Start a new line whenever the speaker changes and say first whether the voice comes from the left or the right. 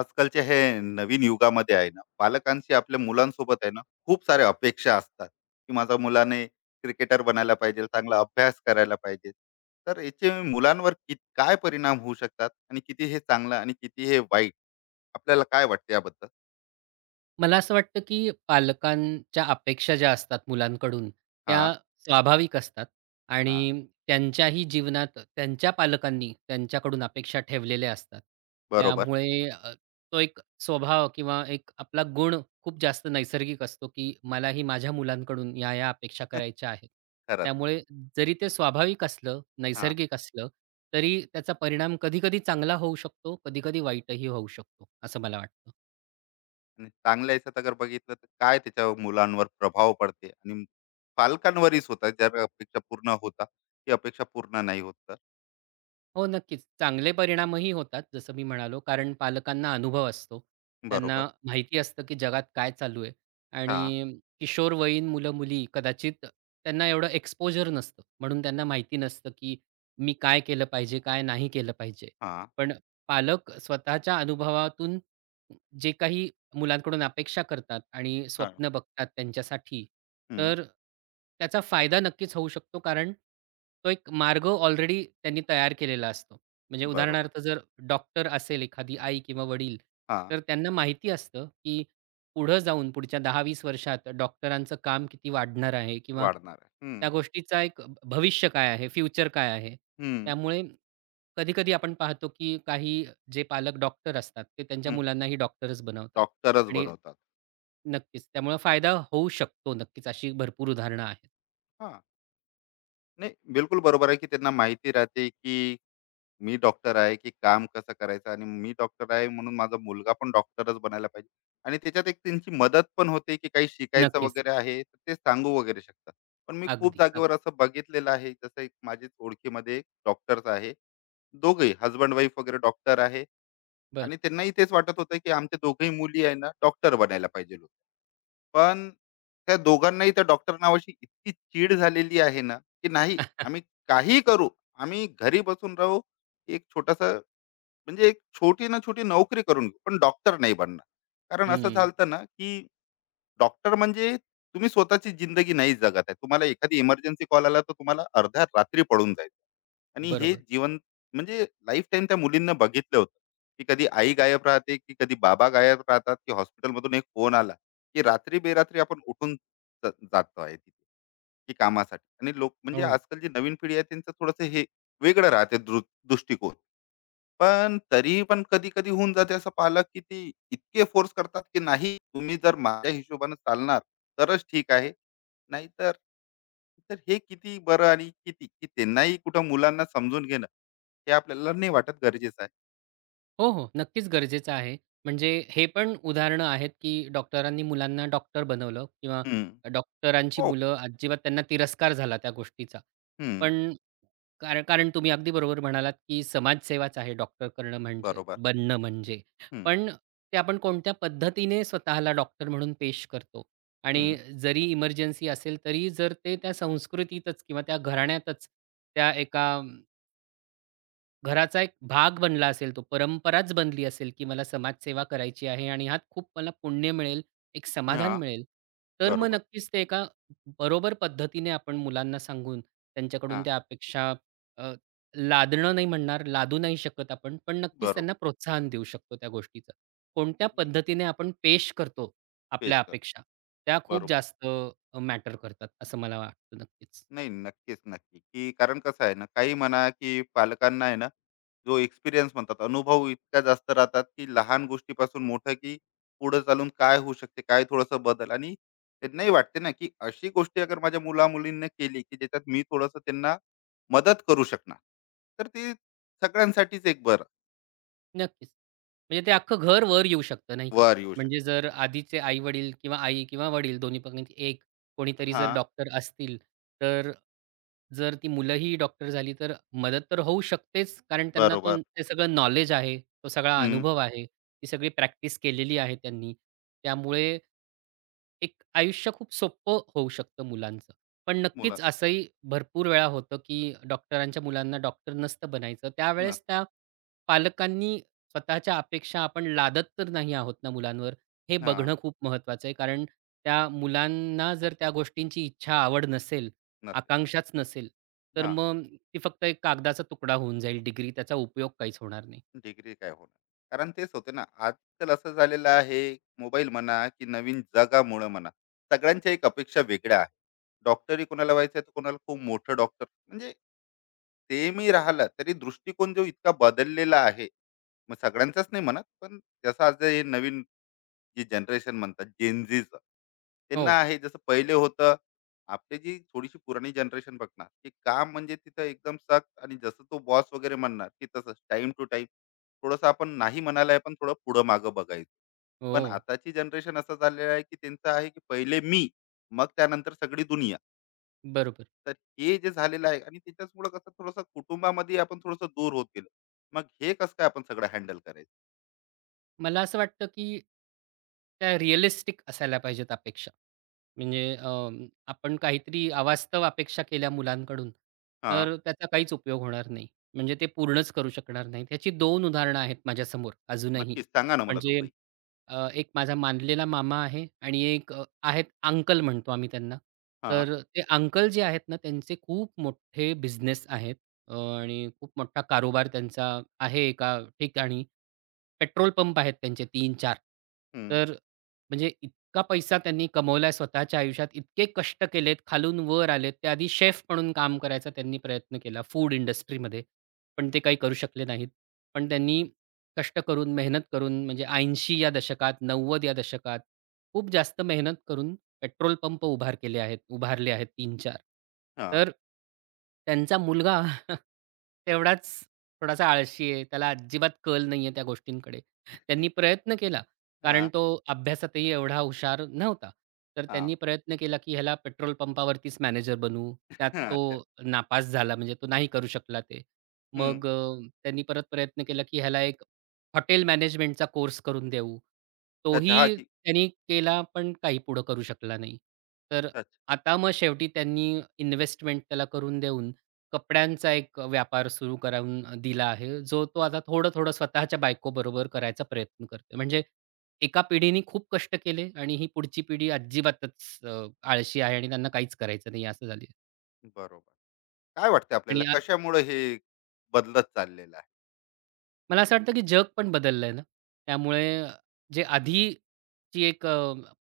left: आजकालच्या हे नवीन युगामध्ये आहे ना, पालकांशी आपल्या मुलांसोबत आहे ना, खूप साऱ्या अपेक्षा असतात की माझ्या मुलाने क्रिकेटर बनायला पाहिजे, चांगला अभ्यास करायला पाहिजे. तर याचे मुलांवर काय परिणाम होऊ शकतात आणि किती हे चांगलं आणि किती हे वाईट, आपल्याला काय वाटतं याबद्दल?
right: मला असं वाटतं, की पालकांच्या अपेक्षा ज्या असतात मुलांकडून,
left: हा.
right: त्या स्वाभाविक असतात
left: हा.
right: आणि त्यांच्याही जीवनात त्यांच्या पालकांनी त्यांच्याकडून अपेक्षा ठेवलेल्या असतात.
left: बरोबर.
right: त्यामुळे तो एक स्वभाव किंवा एक आपला गुण खूप जास्त नैसर्गिक असतो, की मलाही माझ्या मुलांकडून या-या अपेक्षा करायच्या आहेत.
left: खरंच.
right: त्यामुळे जरी ते स्वाभाविक असलं,
left: हा.
right: नैसर्गिक असलं, तरी त्याचा परिणाम कधी चांगला होऊ शकतो, कधी वाईटही होऊ शकतो, असं मला वाटतं.
left: आणि चांगल्या याच्यात अगर बघितलं तर काय त्याच्या मुलांवर प्रभाव पडते, आणि पालकांवरच होता ज्या अपेक्षा पूर्ण होता, ती अपेक्षा पूर्ण नाही होत तर?
right: हो, नक्कीच. चांगले परिणामही होतात जसं मी म्हणालो, कारण पालकांना अनुभव असतो.
left: बरोबर.
right: त्यांना माहिती असतं, की जगात काय चालू आहे
left: हा.
right: आणि किशोरवयीन मुलं-मुली कदाचित त्यांना एवढं एक्सपोजर नसतं. म्हणून त्यांना माहिती नसतं, की मी काय केलं पाहिजे, काय नाही केलं पाहिजे.
left: हा.
right: पण पालक स्वतःच्या अनुभवातून जे काही मुलांकडून अपेक्षा करतात आणि
left: हां.
right: स्वप्न बघतात त्यांच्यासाठी,
left: हं.
right: तर त्याचा फायदा नक्कीच होऊ शकतो. कारण तो एक मार्ग ऑलरेडी त्यांनी तयार केलेला असतो. म्हणजे
left: बरोबर.
right: उदाहरणार्थ जर डॉक्टर असेल एखादी आई किंवा वडील,
left: हां,
right: तर त्यांना माहिती असतं, की पुढं जाऊन पुढच्या 10-20 वर्षात डॉक्टरांचं काम किती वाढणार आहे किंवा
left: वाढणार आहे. हं.
right: त्या गोष्टीचा एक भविष्य काय आहे, फ्युचर काय आहे?
left: हं.
right: त्यामुळे कधी-कधी आपण पाहतो, की काही जे पालक डॉक्टर असतात, ते त्यांच्या
left: हं.
right: मुलांनाही डॉक्टरच बनवतात
left: डॉक्टरच
right: आणि
left: बनवतात.
right: नक्कीच. त्यामुळे फायदा होऊ शकतो नक्कीच. अशी भरपूर उदाहरणं आहेत.
left: हां. नाही, बिलकुल बरोबर आहे, की त्यांना माहिती राहते, की मी डॉक्टर आहे, की काम कसं करायचं, आणि मी डॉक्टर आहे म्हणून माझा मुलगा पण डॉक्टरच बनायला पाहिजे. आणि त्याच्यात एक त्यांची मदत पण होते, की काही शिकायचं
right: नक्कीच.
left: वगैरे आहे, तर ते सांगू वगैरे शकतात. पण मी खूप
right: अगदी,
left: जागेवर
right: अगदी.
left: असं बघितलेलं आहे, जसं एक माझ्याच ओळखीमध्ये एक डॉक्टर्स आहे. दोघंही हसबंड-वाईफ वगैरे डॉक्टर आहे,
right: बरं.
left: आणि त्यांनाही तेच वाटत होतं, की आमच्या दोघंही मुली आहे ना, डॉक्टर बनायला पाहिजे. पण त्या दोघांनाही त्या डॉक्टर नावाशी इतकी चीड झालेली आहे ना, की नाही, आम्ही काही करू, आम्ही घरी बसून राहू, एक छोटासा म्हणजे एक छोटी ना छोटी नोकरी करून घेऊ, पण डॉक्टर नाही बनणार. कारण असं
right: हं.
left: झालं ना, की डॉक्टर म्हणजे तुम्ही स्वतःची जिंदगी नाही जगत आहे. तुम्हाला एखादी इमर्जन्सी कॉल आला, तर तुम्हाला अर्ध्या रात्री पळून जायचं. आणि हे
right: बरोबर.
left: जीवन म्हणजे लाईफ टाईम त्या मुलींना बघितलं होतं, की कधी आई गायब राहते, की कधी बाबा गायब राहतात, की हॉस्पिटलमधून एक फोन आला, की रात्री बेरात्री आपण उठून जातो आहे तिथे, की कामासाठी. आणि लोक म्हणजे
right: हो.
left: आजकाल जी नवीन पिढी आहे त्यांचं थोडंसं हे वेगळं राहते, दृष्टिकोन. पण तरी पण कधी कधी होऊन जाते असं पालक, की ते इतके फोर्स करतात की नाही, तुम्ही जर माझ्या हिशोबाने चालणार तरच ठीक आहे, नाहीतर. तर हे किती बरं आणि किती, की त्यांनाही कुठं मुलांना समजून घेणं, हे आपल्याला नाही वाटत गरजेचं आहे.
right: हो, हो. नक्कीच गरजेचं आहे. म्हणजे हे पण उदाहरणं आहेत, की डॉक्टरांनी मुलांना डॉक्टर बनवलं किंवा
left: हं.
right: डॉक्टरांची
left: हो.
right: मुलं अजिबात त्यांना तिरस्कार झाला त्या गोष्टीचा.
left: हं.
right: पण कारण कारण तुम्ही अगदी बरोबर म्हणालात, की समाजसेवाच आहे डॉक्टर करणं म्हणजे,
left: बरोबर.
right: बनणं म्हणजे.
left: हं, हं.
right: पण ते आपण कोणत्या पद्धतीने स्वतःला डॉक्टर म्हणून पेश करतो
left: हं.
right: आणि जरी इमर्जन्सी असेल, तरी जर ते त्या संस्कृतीतच किंवा त्या घराण्यातच त्या एका घराचा एक भाग बनला असेल तो, परंपराच बनली असेल, की मला समाजसेवा करायची आहे आणि ह्यात खूप मला पुण्य मिळेल, एक समाधान मिळेल. तर मग
left: बरोबर.
right: नक्कीच ते एका बरोबर पद्धतीने आपण मुलांना सांगून त्यांच्याकडून
left: हां.
right: त्या अपेक्षा अ, लादणं नाही म्हणणार, लादू नाही शकत आपण, पण नक्कीच
left: बरोबर.
right: त्यांना प्रोत्साहन देऊ शकतो त्या गोष्टीचं. कोणत्या
left: एक
right: पद्धतीने आपण पेश करतो आपल्या
left: पेश कर.
right: अपेक्षा, त्या खूप
left: बरोबर.
right: जास्त मॅटर करतात असं मला वाटतं नक्कीच.
left: नाही नक्कीच, नक्की, की कारण कसं आहे ना, काही म्हणा, की पालकांना आहे ना, जो एक्सपिरियन्स म्हणतात, अनुभव इतका जास्त राहतात, की लहान गोष्टीपासून मोठं, की पुढे चालून काय होऊ शकते, काय थोडंसं बदल. आणि त्यांनाही वाटते ना, की अशी गोष्टी अगर माझ्या मुला-मुलींनी केली, की ज्याच्यात मी थोडंसं त्यांना मदत करू शकणार. तर ती सगळ्यांसाठीच एक बरं.
right: नक्कीच. म्हणजे ते अख्खं घर वर येऊ शकतं नाही का?
left: वर येऊ शकते.
right: म्हणजे जर आधीचे आई-वडील किंवा आई किंवा वडील दोन्हीपैकी एक कोणीतरी जर
left: हां.
right: डॉक्टर असतील, तर जर ती मुलंही डॉक्टर झाली, तर मदत तर होऊ शकतेच. कारण त्यांना तो
left: बरोबर.
right: ते सगळं नॉलेज आहे, तो सगळा
left: हं.
right: अनुभव आहे, ती सगळी प्रॅक्टिस केलेली आहे त्यांनी. त्यामुळे एक आयुष्य खूप सोपं होऊ शकतं मुलांचं. पण
left: मुला.
right: नक्कीच असंही भरपूर वेळा होतं, की डॉक्टरांच्या मुलांना डॉक्टर नसतं बनायचं.
left: न.
right: त्यावेळेस त्या पालकांनी स्वतःच्या अपेक्षा आपण लादत तर नाही आहोत ना मुलांवर, हे
left: हां.
right: बघणं खूप महत्त्वाचं आहे. कारण त्या मुलांना जर त्या गोष्टींची इच्छा, आवड नसेल,
left: नसेल.
right: आकांक्षाच नसेल, तर
left: हां.
right: मग ती फक्त एक कागदाचा तुकडा होऊन जाईल डिग्री. त्याचा उपयोग काहीच होणार नाही.
left: डिग्री काय होणार? कारण तेच होते ना, आजकाल असं झालेलं आहे, मोबाईल म्हणा की नवीन जगामुळं म्हणा, सगळ्यांच्या एक अपेक्षा वेगळ्या आहे. डॉक्टरही कोणाला व्हायचं आहे, तर कोणाला खूप मोठं डॉक्टर म्हणजे, सेमही राहिलं, तरी दृष्टिकोन जो इतका बदललेला आहे. मग सगळ्यांचाच नाही म्हणत, पण जसं आज हे नवीन जे जनरेशन म्हणतात जेनझीच, त्यांना
right: हो,
left: आहे जसं पहिले होतं. आपली जी थोडीशी पुराणी जनरेशन बघणार, की काम म्हणजे तिथं एकदम सक्त, आणि जसं तो बॉस वगैरे म्हणणार की तसंच टाइम टू टाइम, थोडंसं आपण नाही म्हणालाय पण थोडं पुढं मागं बघायचं. पण
right: हो,
left: आताची जनरेशन असं झालेलं आहे, की त्यांचं आहे, की पहिले मी, मग त्यानंतर सगळी दुनिया.
right: बरोबर.
left: तर हे जे झालेलं आहे, आणि त्याच्याचमुळे कसं थोडंसं कुटुंबामध्ये आपण थोडंसं दूर होत गेलो, मग हे कसं काय आपण सगळं हँडल करायचं?
right: मला असं वाटतं, की त्या रिअलिस्टिक असायला पाहिजेत अपेक्षा. म्हणजे आपण काहीतरी अवास्तव अपेक्षा केल्या मुलांकडून,
left: हा.
right: तर त्याचा काहीच उपयोग होणार नाही. म्हणजे ते पूर्णच करू शकणार नाहीत. ह्याची 2 उदाहरणं आहेत माझ्यासमोर अजूनही.
left: नक्कीच सांगा ना मला
right: म्हणजे
left: दोघंही.
right: एक माझा मानलेला मामा आहे आणि एक आहेत अंकल म्हणतो आम्ही त्यांना.
left: हा.
right: तर ते अंकल जे आहेत ना, त्यांचे खूप मोठे बिझनेस आहेत, अ, आणि खूप मोठा कारोबार त्यांचा आहे एका ठिकाणी. पेट्रोल पंप आहेत त्यांचे 3-4.
left: हम्म.
right: तर म्हणजे इतका पैसा त्यांनी कमवलाय स्वतःच्या आयुष्यात, इतके कष्ट केलेत, खालून वर आलेत. ते आधी शेफ म्हणून काम करायचा त्यांनी प्रयत्न केला फूड इंडस्ट्रीमध्ये, पण ते काही करू शकले नाहीत. पण त्यांनी कष्ट करून, मेहनत करून म्हणजे 80 या दशकात, 90 या दशकात खूप जास्त मेहनत करून पेट्रोल पंप उभारले आहेत 3-4.
left: हा.
right: तर त्यांचा मुलगा तेवढाच थोडासा आळशी आहे. त्याला अजिबात कल नाहीये त्या गोष्टींकडे. त्यांनी प्रयत्न केला, कारण
left: हा.
right: तो अभ्यासातही एवढा हुशार नव्हता. तर त्यांनी
left: हां.
right: प्रयत्न केला, की ह्याला पेट्रोल पंपावरतीच मॅनेजर बनवू. त्यात
left: हं,
right: तो
left: अच्छा.
right: नापास झाला म्हणजे तो नाही करू शकला ते.
left: हं.
right: मग त्यांनी परत प्रयत्न केला, की ह्याला एक हॉटेल मॅनेजमेंटचा कोर्स करून देऊ.
left: अच्छा, हां,
right: तोही
left: की
right: त्यांनी केला, पण काही पुढं करू शकला नाही. तर
left: अच्छा.
right: आता मग शेवटी त्यांनी इन्व्हेस्टमेंट त्याला करून देऊन कपड्यांचा एक व्यापार सुरू करून दिला आहे, जो तो आता थोडं-थोडं स्वतःच्या बायकोबरोबर करायचा प्रयत्न करतोय. म्हणजे एका पिढीने खूप कष्ट केले आणि ही पुढची पिढी अजिबातच अ, आळशी आहे आणि त्यांना काहीच करायचं नाही असं झालंय.
left: बरोबर. काय वाटतं
right: आणि
left: आपल्याला, कशामुळे हे बदलत चाललेलं आहे?
right: मला असं वाटतं, की जग पण बदललंय ना. त्यामुळे जे आधीची एक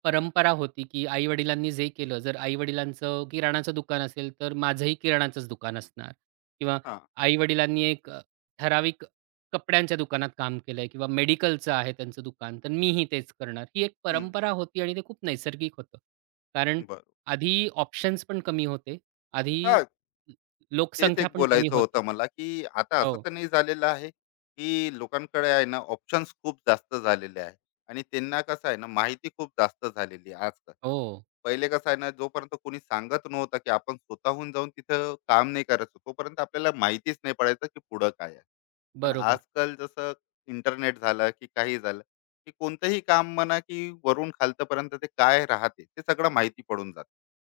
right: परंपरा होती, की आई-वडिलांनी जे केलं, जर आई-वडिलांचं किराणाचं दुकान असेल, तर माझंही किराणाचंच दुकान असणार किंवा
left: हां.
right: आई-वडिलांनी एक ठराविक कपड्यांच्या दुकानात काम केलंय किंवा मेडिकलचं आहे त्यांचं दुकान, तर मीही तेच करणार. ही एक
left: हं.
right: परंपरा होती आणि ते खूप नैसर्गिक होतं. कारण
left: बरोबर.
right: आधी ऑप्शन्स पण कमी होते. आधी
left: हां, तेच
right: लोकसंख्या
left: एक
right: पण कमी
left: बोलायचं
right: होती.
left: होतं मला, की आता असं
right: हो,
left: तर नाही झालेलं आहे, की लोकांकडे आहे ना ऑप्शन्स खूप जास्त झालेले आहे, आणि त्यांना कसं आहे ना माहिती खूप जास्त झालेली आहे आजकाल.
right: हो,
left: पहिले कसं आहे ना, जोपर्यंत कोणी सांगत नव्हतं, की आपण स्वतःहून जाऊन तिथं काम नाही करायचं, तोपर्यंत आपल्याला माहितीच नाही पडायचं, की पुढं काय आहे? पण
right: बरोबर.
left: आजकाल जसं इंटरनेट झालं की काही झालं, की कोणतंही काम म्हणा की वरून खालतपर्यंत ते काय राहते ते सगळं माहिती पडून जाते.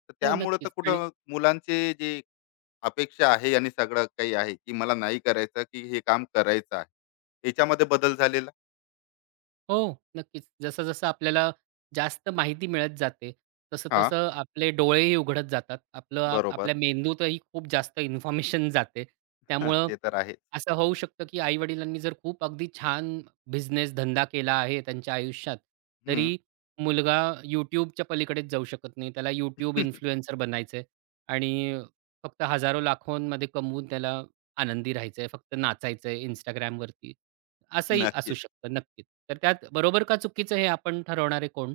left: तर
right: हो,
left: त्यामुळे तर
right: नक्कीच. आणि
left: कुठं मुलांचे जे अपेक्षा आहे आणि सगळं काही आहे, की मला नाही करायचं की हे काम करायचं आहे, याच्यामध्ये बदल झालेला.
right: हो, नक्कीच. जसं-जसं आपल्याला जास्त माहिती मिळत जाते,
left: हा.
right: तसं-तसं आपले डोळेही उघडत जातात.
left: बरोबर.
right: आपल्या मेंदूतही खूप जास्त इन्फॉर्मेशन जाते.
left: हा,
right: त्यामुळं
left: ते तर आहे.
right: असं होऊ शकतं, की आई-वडिलांनी जर खूप अगदी छान बिझनेस धंदा केला आहे त्यांच्या आयुष्यात,
left: हम्म.
right: तरी मुलगा YouTubeच्या पलीकडेच जाऊ शकत नाही. त्याला यूट्यूब इन्फ्लुएन्सर बनायचं आहे आणि फक्त हजारो लाखोंमध्ये कमवून त्याला आनंदी राहायचं फक्त नाचायचं आहे असंही असू
left: नक्कीच.
right: शकतं नक्कीच. तर त्यात बरोबर का चुकीचं हे आपण ठरवणारे कोण?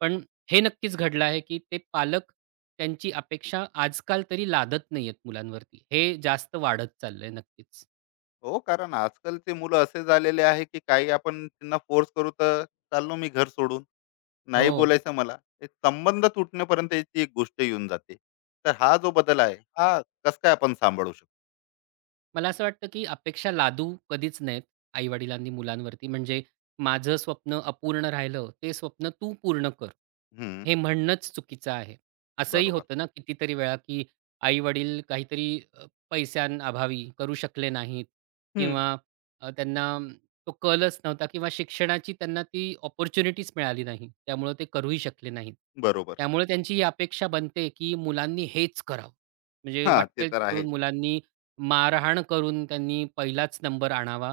right: पण हे नक्कीच घडलं आहे, की ते पालक त्यांची अपेक्षा आजकाल तरी लादत नाहीयेत मुलांवरती. हे जास्त वाढत चाललंय नक्कीच.
left: हो, कारण आजकालचे मुलं असे झालेले आहे, की काही आपण त्यांना फोर्स करू, तर चाललो मी घर सोडून, नाही
right: हो.
left: बोलायचं मला. एक संबंध तुटण्यापर्यंत ती एक गोष्ट येऊन जाते. तर हा जो बदल आहे, हा कसं काय आपण सांभाळू शकतो?
right: मला असं वाटतं, की अपेक्षा लादू कधीच नाहीत आई-वडिलांनी मुलांवरती. म्हणजे माझं स्वप्न अपूर्ण राहिलं, ते स्वप्न तू पूर्ण कर.
left: हं,
right: हे म्हणणंच चुकीचं आहे. असंही
left: बरोबर.
right: होतं ना कितीतरी वेळा, की आई-वडील काहीतरी अ, पैशांअभावी करू शकले नाहीत
left: हं,
right: किंवा त्यांना तो कलच नव्हता किंवा शिक्षणाची त्यांना ती अपॉर्च्युनिटीच मिळाली नाही. त्यामुळं ते करूही शकले नाहीत.
left: बरोबर.
right: त्यामुळे त्यांची ही अपेक्षा बनते, की मुलांनी हेच करावं. म्हणजे
left: हां, ते
right: वाटेल
left: तर
right: ते
left: आहे.
right: करून मुलांनी मारहाण करून त्यांनी पहिलाच नंबर आणावा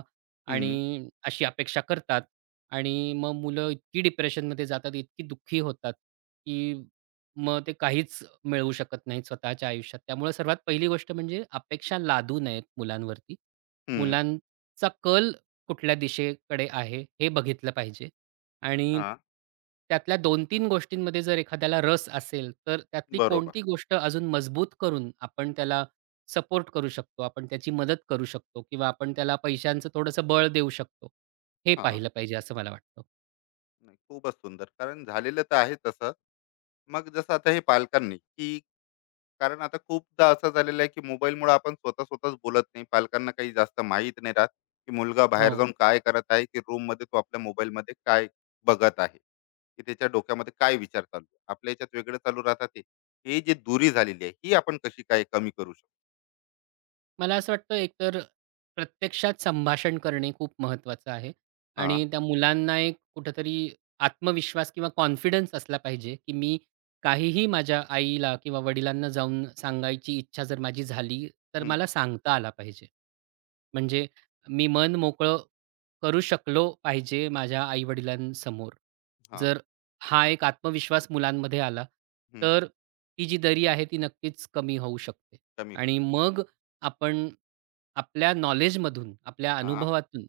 left: हं,
right: आणि अशी अपेक्षा करतात आणि मग मुलं इतकी डिप्रेशनमध्ये जातात, इतकी दुःखी होतात, की मग ते काहीच मिळवू शकत नाहीत स्वतःच्या आयुष्यात. त्यामुळे सर्वात पहिली गोष्ट म्हणजे अपेक्षा लादू नयेत मुलांवरती.
left: हं.
right: मुलांचा कल कुठल्या दिशेकडे आहे हे बघितलं पाहिजे आणि
left: हां,
right: त्यातल्या 2-3 गोष्टींमध्ये जर एखाद्याला रस असेल, तर त्यातली
left: बरोबर.
right: कोणती गोष्ट अजून मजबूत करून आपण त्याला सपोर्ट करू शकतो, आपण त्याची मदत करू शकतो किंवा आपण त्याला पैशांचं थोडंसं बळ देऊ शकतो. हे
left: हां,
right: पाहिलं पाहिजे असं मला वाटतं.
left: नाही खूपच सुंदर. कारण झालेलं तर आहे तसं. मग जसं आता हे पालकांनी, की कारण आता खूपदा असं झालेलं आहे, की मोबाईलमुळे आपण स्वतःच बोलत नाही. पालकांना काही जास्त माहीत नाही राहत, की मुलगा बाहेर
right: हो.
left: जाऊन काय करत आहे, की रूममध्ये तो आपल्या मोबाईलमध्ये काय बघत आहे, की त्याच्या डोक्यामध्ये काय विचार चालू आहे. आपल्या ह्याच्यात वेगळं चालू राहतात ते. ही जी दूरी झालेली आहे, ही आपण कशी काय कमी करू शकतो?
right: मला असं वाटतं एकतर प्रत्यक्षात संभाषण करणे खूप महत्त्वाचं आहे
left: हां.
right: आणि त्या मुलांना एक कुठेतरी आत्मविश्वास किंवा कॉन्फिडन्स असला पाहिजे, की मी काहीही माझ्या आईला किंवा वडिलांना जाऊन सांगायची इच्छा जर माझी झाली, तर
left: हं.
right: मला सांगता आला पाहिजे. म्हणजे मी मन मोकळं करू शकलो पाहिजे माझ्या आई
left: हां.
right: जर हा एक आत्मविश्वास मुलांमध्ये आला,
left: हं.
right: तर ही जी दरी आहे ती नक्कीच कमी होऊ शकते
left: कमी होऊ
right: आणि
left: शकते.
right: मग आपण आपल्या नॉलेजमधून, आपल्या
left: हां.
right: अनुभवातून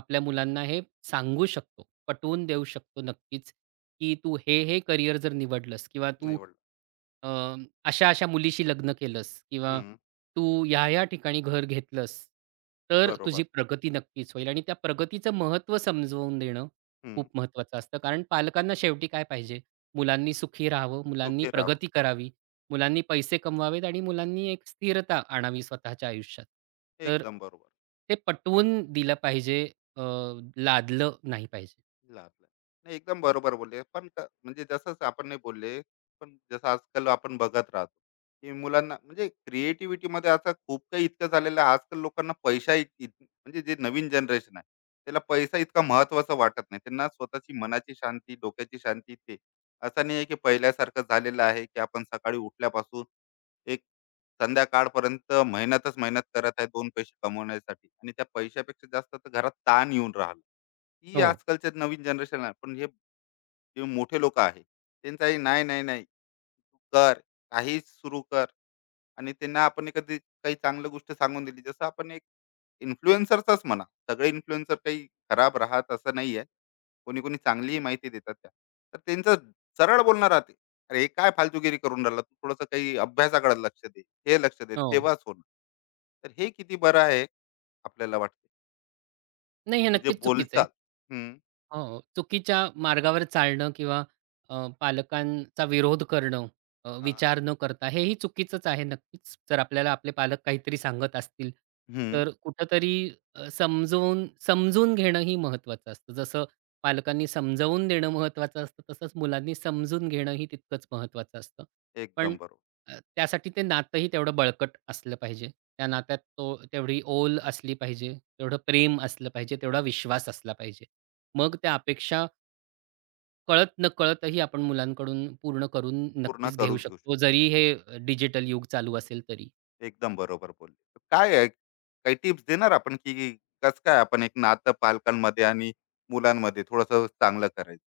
right: आपल्या मुलांना हे सांगू शकतो, पटवून देऊ शकतो नक्कीच, की "तू हे, हे करियर जर निवडलंस किंवा तू
left: निवडलं.
right: अ, अशा-अशा मुलीशी लग्न केलंस किंवा
left: हं.
right: तू ह्या-ह्या ठिकाणी घर घेतलंस, तर
left: बरोबर.
right: तुझी प्रगती नक्कीच होईल." आणि त्या प्रगतीचं महत्त्व समजवून देणं
left: हं.
right: खूप महत्त्वाचं असतं. कारण पालकांना शेवटी काय पाहिजे? मुलांनी सुखी राहावं, मुलांनी
left: सुखी राहावं.
right: प्रगती करावी मुलांनी पैसे कमवावेत आणि मुलांनी एक स्थिरता आणावी स्वतःच्या आयुष्यात. तर
left: एकदम बरोबर.
right: ते पटवून दिलं पाहिजे, अ, लादलं नाही पाहिजे.
left: लागलं. नाही, एकदम बरोबर बोलले. पण क म्हणजे जसंच आपण नाही बोलले, पण जसं आजकाल आपण बघत राहतो, की मुलांना म्हणजे क्रिएटिव्हिटीमध्ये आता खूप काही इतकं झालेलं आहे. आजकाल लोकांना पैसा इत इत म्हणजे जे नवीन जनरेशन आहे, त्याला पैसा इतका महत्त्वाचा वाटत नाही. त्यांना स्वतःची मनाची शांती, डोक्याची शांती ते. असं नाही आहे, की पहिल्यासारखं झालेलं आहे, की आपण सकाळी उठल्यापासून एक संध्याकाळपर्यंत मेहनत करत आहे 2 पैसे कमवण्यासाठी, आणि त्या पैशापेक्षा जास्त तर घरात ताण येऊन राहिला. ही
right: हो,
left: आजकालच्या नवीन जनरेशन आहे, पण हे जे मोठे लोक आहे त्यांचा हे नाही नाही नाही तू कर, काहीच सुरू कर. आणि त्यांना आपण एखादी काही चांगली गोष्ट सांगून दिली, जसं आपण एक इन्फ्लुएन्सरचाच म्हणा, सगळे इन्फ्लुएन्सर काही खराब राहत असं नाही आहे, कोणी कोणी चांगलीही माहिती देतात त्या. तर त्यांचं सरळ बोलणं राहते, अरे हे काय फालतूगिरी करून राहिला तू, थोडंसं काही अभ्यासाकडे लक्ष दे, हे लक्ष दे
right: हो.
left: तेव्हाच होणार. तर हे किती बरं आहे आपल्याला वाटते,
right: नाही हे
left: की जे
right: नक्कीच चुकीचं आहे.
left: बोलचाल? हम्म.
right: हो, चुकीच्या मार्गावर चालणं किंवा पालकांचा विरोध करणं,
left: हा.
right: विचार न करता हेही चुकीचंच आहे नक्कीच. जर आपल्याला आपले पालक काहीतरी सांगत असतील,
left: हम्म.
right: तर कुठेतरी समजवून समजून घेणंही महत्त्वाचं असतं. जसं पालकांनी समजावून देणं महत्त्वाचं असतं, तसंच मुलांनी समजून घेणंही तितकंच महत्त्वाचं असतं. पण
left: एकदम बरोबर.
right: त्यासाठी ते नातंही तेवढं बळकट असलं पाहिजे. त्या नात्यात तो तेवढी ओल असली पाहिजे, तेवढं प्रेम असलं पाहिजे, तेवढा विश्वास असला पाहिजे. मग त्या अपेक्षा कळत-नकळतही आपण मुलांकडून पूर्ण करून
left: पूर्ण
right: नक्कीच घेऊ
left: करून घेऊ शकतो.
right: शकतो, जरी हे डिजिटल युग चालू असेल तरी.
left: एकदम बरोबर बोलले. तर काय आहे, काही टिप्स देणार आपण, की कसं काय आपण एक नातं पालकांमध्ये आणि मुलांमध्ये थोडंसं चांगलं करायचं?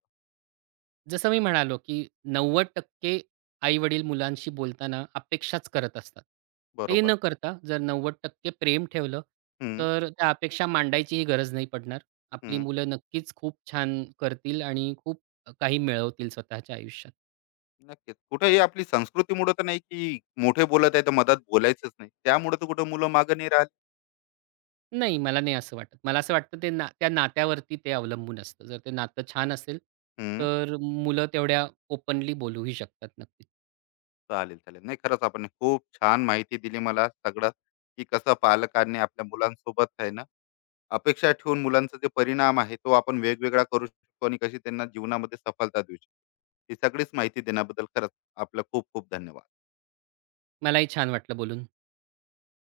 right: जसं मी म्हणालो, की 90% आई-वडील मुलांशी बोलताना अपेक्षाच करत असतात. ते
left: बरोबर.
right: न करता जर 90% प्रेम ठेवलं,
left: हं,
right: तर त्या अपेक्षा मांडायचीही गरज नाही पडणार. आपली
left: हं.
right: मुलं नक्कीच खूप छान करतील आणि खूप काही मिळवतील स्वतःच्या आयुष्यात.
left: नक्कीच. कुठे ही आपली संस्कृतीमुळे तर नाही, की मोठे बोलत आहे तर मधात बोलायचंच नाही. त्यामुळे तर कुठं मुलं मागे नाही राहिली.
right: नाही, मला नाही असं वाटत. मला असं वाटतं ते ना त्या नात्यावरती ते अवलंबून असतं. जर ते नातं छान असेल,
left: हं.
right: तर मुलं तेवढ्या ओपनली बोलूही शकतात नक्कीच.
left: चालेल, चालेल. नाही, खरंच आपण खूप छान माहिती दिली मला सगळं, की कसं पालकांनी आपल्या मुलांसोबत आहे ना अपेक्षा ठेवून मुलांचा जे परिणाम आहे तो आपण वेगवेगळा करू शकतो, आणि कशी त्यांना जीवनामध्ये सफलता देऊ शकतो. ही सगळीच माहिती देण्याबद्दल खरंच आपलं खूप खूप धन्यवाद.
right: मलाही छान वाटलं बोलून.